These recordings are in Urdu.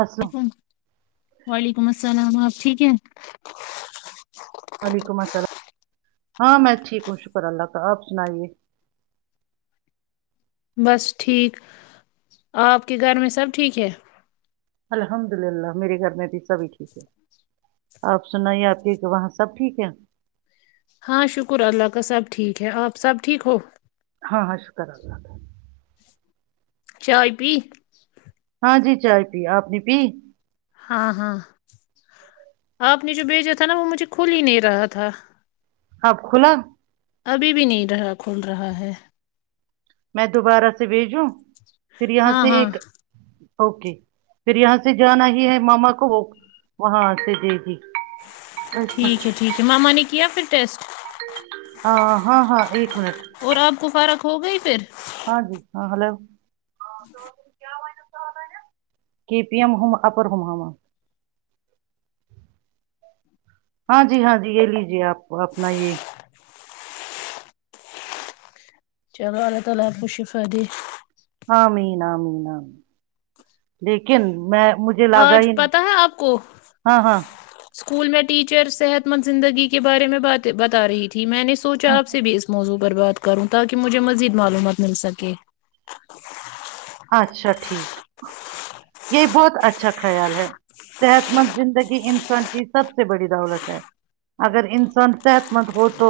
السلام لیکم وعلیکم السلام س نام آپ ٹھیک ہے وعلیکم السلام ہاں میں ٹھیک ہوں شکر اللہ تعی آپ سنائیے بس ٹھیک آپ کے گھر میں سب ٹھیک ہے الحمد للہ میرے گھر میں بھی سبھی ٹھیک ہے آپ سن ہی آپ کی کہ وہاں سب ٹھیک ہے ہاں شکر اللہ کا سب ٹھیک ہے آپ سب ٹھیک ہو ہاں ہاں شکر اللہ چائے پی کا ہاں جی چائے پی آپنی پی ہاں ہاں آپ نے جو بھیجا تھا نا وہ مجھے کھول ہی نہیں رہا تھا آپ کھلا ابھی بھی نہیں رہا کھل رہا ہے میں دوبارہ سےوی جو پھر یہاں ہاں سے ہاں ایک اوکے پھر یہاں سے جانا ہی ہے ماما کو وہاں سے جے جی ٹھیک ہے ٹھیک ہے ماما نے کیا پھر ٹیسٹ ہاں ہاں ہاں ایک منٹ اور آپ کو فارق ہو گئی پھر ہاں جی ہاں ہلو [inaudible] کی پی ایم ہوم اپر ہوم ہاں جی ہاں جی یہ لیجیے آپ اپنا یہ چلو اللہ تعالی بشفری ام نام نام لیکن میں مجھے لگا آج ہی نہیں پتہ ہے آپ کو ہاں ہاں اسکول میں ٹیچر صحت مند زندگی کے بارے میں بات بتا رہی تھی میں نے سوچا ہاں، آ سے بھی اس موضوع برباد کروں تاکہ مجھے مزید معلومات مل سکے اچھا ٹھیک یہ بہت اچھا خیال ہے صحت مند زندگی انسان کی سب سے بڑی دولت ہے اگر انسان صحت مند ہو تو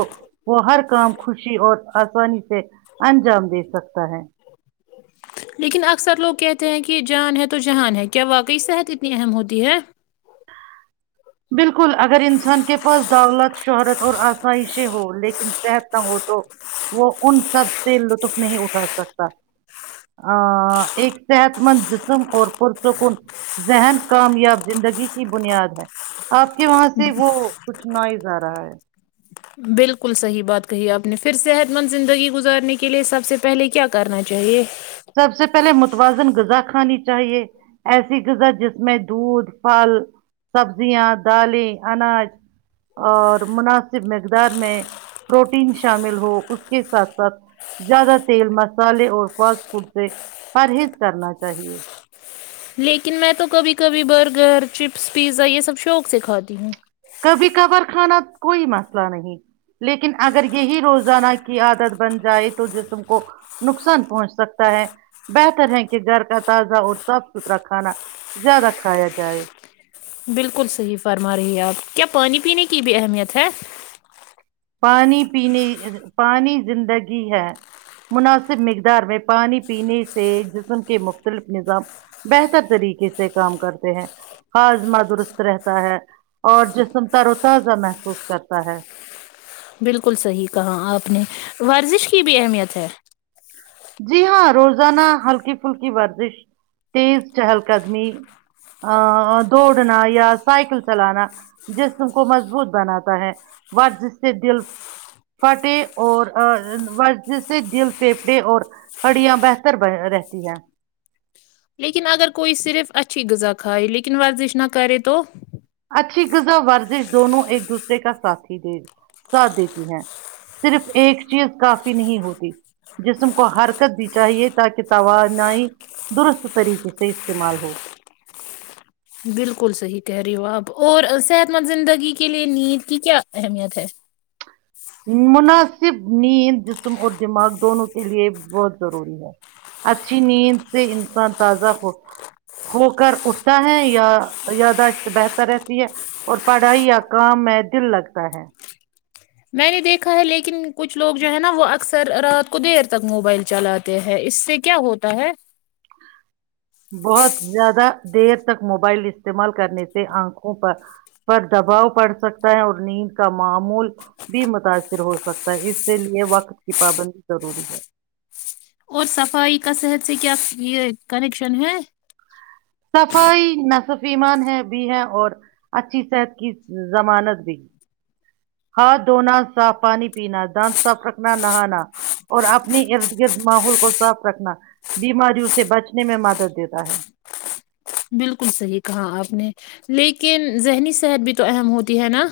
وہ ہر کام خوشی اور آسانی سے انجام دے سکتا ہے لیکن اکثر لوگ کہتے ہیں کہ جان ہے تو جہان ہے کیا واقعی صحت اتنی اہم ہوتی ہے بالکل اگر انسان کے پاس دولت شہرت اور آسائشیں ہو لیکن صحت نہ ہو تو وہ ان سب سے لطف نہیں اٹھا سکتا ایک صحت مند جسم اور پرسکون ذہن کامیاب زندگی کی بنیاد ہے آپ کے وہاں سے وہ کچھ نائز آ رہا ہے بالکل صحیح بات کہی آپ نے پھر صحت مند زندگی گزارنے کے لیے سب سے پہلے کیا کرنا چاہیے سب سے پہلے متوازن غذا کھانی چاہیے ایسی غذا جس میں دودھ پھل سبزیاں دالیں اناج اور مناسب مقدار میں پروٹین شامل ہو اس کے ساتھ ساتھ زیادہ تیل مسالے اور فاسٹ خ سے پرہیز کرنا چاہیے لیکن میں تو کبھی کبھی برگر چپس پیزا یہ سب شوق سے کھاتی ہوں کبھی کبھار کھانا کوئی مسئلہ نہیں لیکن اگر یہی روزانہ کی عادت بن جائے تو جسم کو نقصان پہنچ سکتا ہے بہتر ہے کہ گھر کا تازہ اور صاف ستھرا کھانا زیادہ کھایا جائے بالکل صحیح فرما رہی آپ کیا پانی پینے کی بھی اہمیت ہے پانی پینے پانی زندگی ہے مناسب مقدار میں پانی پینے سے جسم کے مختلف نظام بہتر طریقے سے کام کرتے ہیں ہاضمہ درست رہتا ہے اور جسم تر و تازہ محسوس کرتا ہے بالکل صحیح کہا آپ نے ورزش کی بھی اہمیت ہے جی ہاں روزانہ ہلکی پھلکی ورزش تیز چہل قدمی دوڑنا یا سائیکل چلانا جسم کو مضبوط بناتا ہے ورزش سے دل پھٹے اور ورزش سے دل پیپڑے اور ہڑیاں بہتر ب رہتی ہیں لیکن اگر کوئی صرف اچھی غذا کھائے لیکن ورزش نہ کرے تو اچھی غذا ورزش دونوں ایک دوسرے کا ساتھھی دے ساتھ دیتی ہیں صرف ایک چیز کافی نہیں ہوتی جسم کو حرکت بھی چاہیے تاکہ توانائی درست طریقے سے استعمال ہو بالکل صحی کہہریے آاب اور صحت مند زندگی کے لیے نیند کی کیا اہمیت ہے مناسب نیند جسم اور دماغ دونوں کے لیے بہت ضروری ہے اچھی نیند سے انسان تازہ ہو ہو کر اٹھتا ہے یا یاداشت بہتر رہتی ہے اور پڑھائی یا کام میں دل لگتا ہے میں نے دیکھا ہے لیکن کچھ لوگ جو ہے نا وہ اکثر رات کو دیر تک موبائل چلاتے ہیں اس سے کیا ہوتا ہے بہت زیادہ دیر تک موبائل استعمال کرنے سے آنکھوں پر دباؤ پڑسکتا ہے اور نیند کا معمول بھی متاثر ہوسکتا ہے اسی لئے وقت کی پابندی ضروری ہے اور صفائی کا صحت سے کیا یہ کنیکشن ہے صفائی نصفیمان ہے بھی ہے اور اچھی صحت کی ضمانت بھی ہاتھ دھونا صاف پانی پینا دانت صاف رکھنا نہانا اور اپنی ارد گرد ماحول کو صاف رکھنا بیماریوں سے بچنے میں مدد دیتا ہے بالکل صحیح کہا آپ نے لیکن ذہنی صحت بھی تو اہم ہوتی ہے نا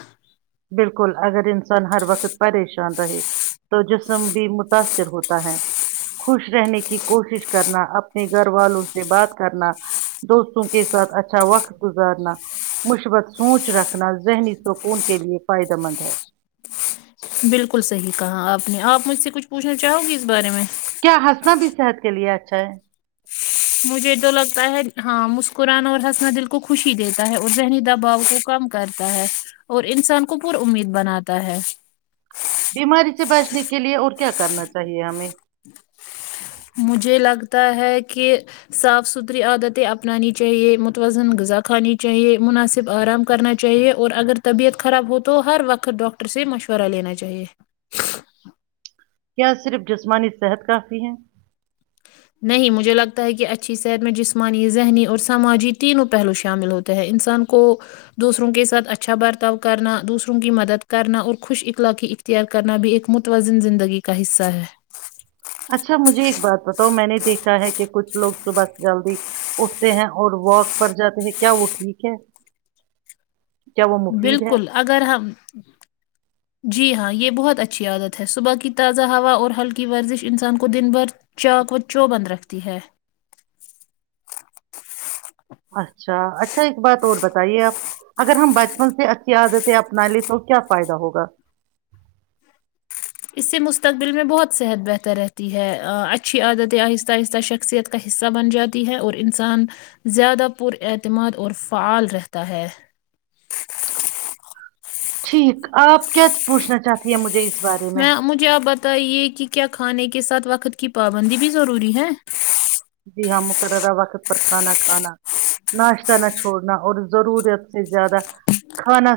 بالکل اگر انسان ہر وقت پریشان رہے تو جسم بھی متاثر ہوتا ہے خوش رہنے کی کوشش کرنا اپنے گھر والوں سے بات کرنا دوستوں کے ساتھ اچھا وقت گزارنا مثبت سوچ رکھنا ذہنی سکون کے لیے فائدہ مند ہے بالکل صحیح کہا آپ نے آپ مجھ سے کچھ پوچھنا چاہو گی اس بارے میں کیا ہنسنا بھی صحت کے لیے اچھا ہے مجھے تو لگتا ہے ہاں مسکرانا اور حسنا دل کو خوشی دیتا ہے اور ذہنی دباؤ کو کم کرتا ہے اور انسان کو پر امید بناتا ہے بیماری سے بچنے کے لیے اور کیا کرنا چاہیے ہمیں [unintelligible] [inaudible] کیا صرف جسمانی صحت کافی ہے نہیں مجھے لگتا ہے کہ اچھی صحت میں جسمانی ذہنی اور سماجی تینوں پہلو شامل ہوتے ہیں انسان کو دوسروں کے ساتھ اچھا برتاؤ کرنا دوسروں کی مدد کرنا اور خوش اخلاقی اختیار کرنا بھی ایک متوازن زندگی کا حصہ ہے اچھا مجھے ایک بات بتاؤ میں نے دیکھا ہے کہ کچھ لوگ صبح سے جلدی اٹھتے ہیں اور واک پر جاتے ہیں کیا وہ ٹھیک ہے کیا وہ مفید ہے بالکل اگر ہم جی ہاں یہ بہت اچھی عادت ہے صبح کی تازہ ہوا اور ہلکی ورزش انسان کو دن بھر چاک و چو بند رکھتی ہے اچھا اچھا ایک بات اور بتائیے آپ اگر ہم بچپن سے اچھی عادتیں اپنا لیے تو کیا فائدہ ہوگا اس سے مستقبل میں بہت صحت بہتر رہتی ہے اچھی عادت آہستہ آہستہ شخصیت کا حصہ بن جاتی ہے اور انسان زیادہ پر اعتماد اور فعال رہتا ہے ٹھیک آپ کیا پوچھنا چاہتی ہیں مجھے اس میں مجھے آب [unintelligible] ت یہ کہ کیا کھانے کے ساتھ وقت کی پابندی بھی ضروری ہے مقررہ وقت پر کھانا کھانا ناشتہ نہ چھوڑنا اور ضرورت سے زیادہ کھانا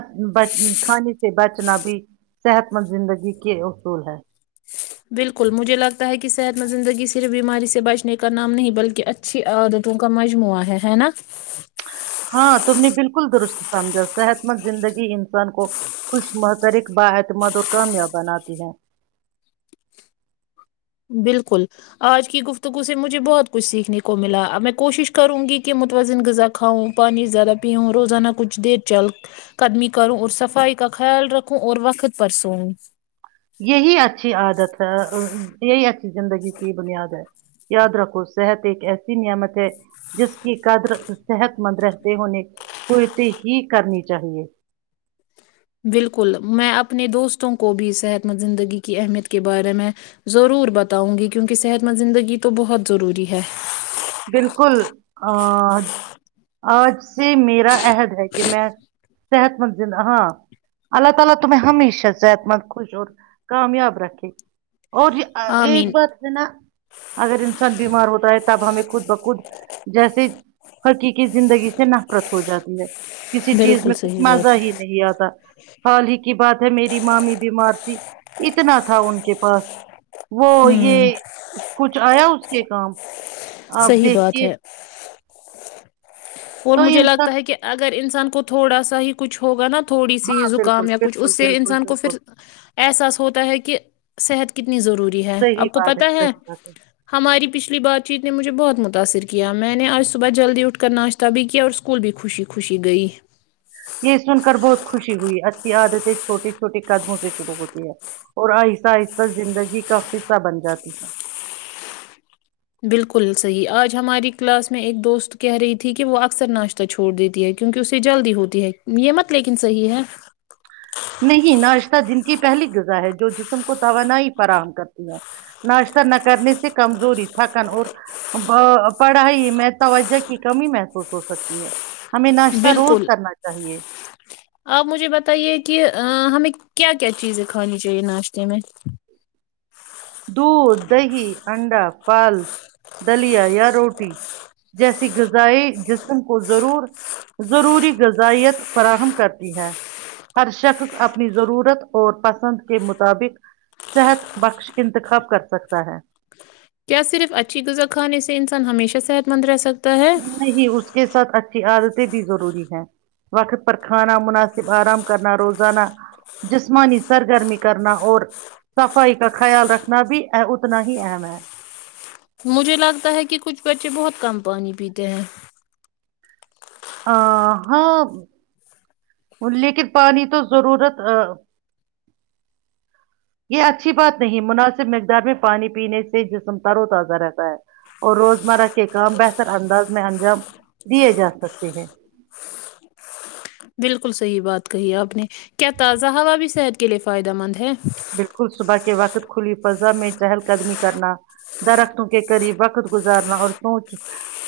کھانے سے بچنا بھی صحت مند زندگی کے اصول ہیں بالکل مجھے لگتا ہے کہ صحت م زندگی صرف بیماری سے بچنے کا نام نہیں بلکہ اچھی عادتوں کا مجموعہ ہے ہے نا ہاں تم نے بالکل درست سمجھا صحت مند زندگی انسان کو خوش محترک با اعتماد اور کامیاب بناتی ہے بالکل آج کی گفتگو سے مجھے بہت کچھ سیکھنے کو ملا اب میں کوشش کروں گی کہ متوازن غذا کھاؤں پانی زیادہ پیوں روزانہ کچھ دیر چل قدمی کروں اور صفائی کا خیال رکھوں اور وقت پر سوں یہی اچھی عادت ہے یہی اچ زندگی کی بنیاد ہے یاد رکھو صحت ایک ایسی نعمت ہے جس کی قدر صحت مند رہتے ہونے کوئیتی ہی کرنی چاہیے بالکل میں اپنے دوستوں کو بھی صحت مند زندگی کی اہمیت کے بارے میں ضرور بتاؤں گی کیونکہ صحت مند زندگی تو بہت ضروری ہے [unintelligible] اور ایک آمین بات ہے نا اگر انسان بیمار ہوتا ہے تب ہمیں خود بخود جیسے ہرقی کی زندگی سے نفرت ہو جاتی ہے کسی چیز بالکل میں کچھ صحیح مزہ بات ہی ہے نہیں آتا حال ہی کی بات ہے میری مامی بیمار تھی اتنا تھا ان کے پاس وہ یہ ہوں کچھ آیا اس کے کام آپ صحیح بات دیکھیے ہے اور تو مجھے انسان لگتا ہے کہ اگر انسان کو کو تھوڑا سا ہی کچھ ہوگا نا تھوڑی سی ہاں بالکل زکام یا کچھ بالکل اس سے بالکل انسان کو بالکل پھر احساس ہوتا ہے کہ صحت کی ضروری ہے صحیح آپ کو بات پتا ہے صحیح بات ہماری پچھلی بات چیت نے مجھے بہت م متاثر کیا میں نے آج صبح جلدی اٹھ کر ناشت تبھی کیا اور اسکول بھی خوشی خوشی گئی یہ سن کر بہت خوشی ہوئی ہے اچھی عادتیں چھوٹے چھوٹے قدموں سے شرو ہوتی ہے اور آہستہ آہستہ زندگی کا قصہ بن جاتی ہے بالکل صحیح آج ہماری کلاس میں ایک دوست کہہ رہی تھی کہ وہ اکثر ناشتہ چھوڑ دیتی ہے کیونکہ اسے جلدی ہوتی ہے یہ مت لیکن صحیح ہے نہیں ناشتہ جن کی پہلی غذا ہے جو جسم کو توانائی فراہم کرتی ہے ناشتہ نہ کرنے سے کمزوری تھکن اور پڑھائی میں توجہ کی کمی محسوس ہو سکتی ہے ہمیں ناشتہ روز بالکل کرنا چاہیے آپ مجھے بتائیے کہ ہمیں کیا کیا چیزیں کھانی چاہیے ناشتے میں دودھ دہی انڈا پال دلیا یا روٹی جیسے غذائی جسم کو ضرور ضروری غذائیت فراہم کرتی ہے ہر شخص اپنی ضرورت اور پسند کے مطابق صحت بخش اننتخاب کر سکتا ہے کیا صرف اچھی غذا کھانے سے انسان ہمیشہ صحت مند رہ سکتا ہے نہیں اس کے ساتھ اچھا عادتیں بھی ضروری ہیں وقت پر کھانا مناسب آرام کرنا روزانہ جسمانی سرگرمی کرنا اور صفائی کا خیال رکھنا بھی اتنا ہی اہم ہے مجھے لگتا ہے کہ کچھ بچے بہت کم پانی پیتے ہیں ہ ہاں لیکن پانی تو ضرورت یہ اچھی بات نہیں مناسب مقدار میں پانی پینے سے جسم تر و تازہ رہتا ہے اور روزمرہ کے کام بہتر انداز میں انجام دیے جا سکتے ہیں بالکل صحیح بات کہی آپ نے کیا تازہ ہوا بھی صحت کے لیے فائدہ مند ہے بالکل صبح کے وقت کھلی فضا میں چہل قدمی کرنا درختوں کے قریب وقت گزارنا اور سوچ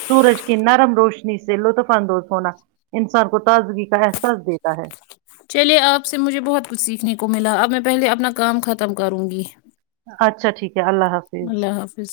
سورج کی نرم روشنی سے لطف اندوز ہونا انسان کو تازگی کا احساس دیتا ہے چلیے آپ سے مجھے بہت کچھ سیکھنے کو ملا اب میں پہلے اپنا کام ختم کروں گی اچھا ٹھیک کیا اللہ حافظ اللہ حافظ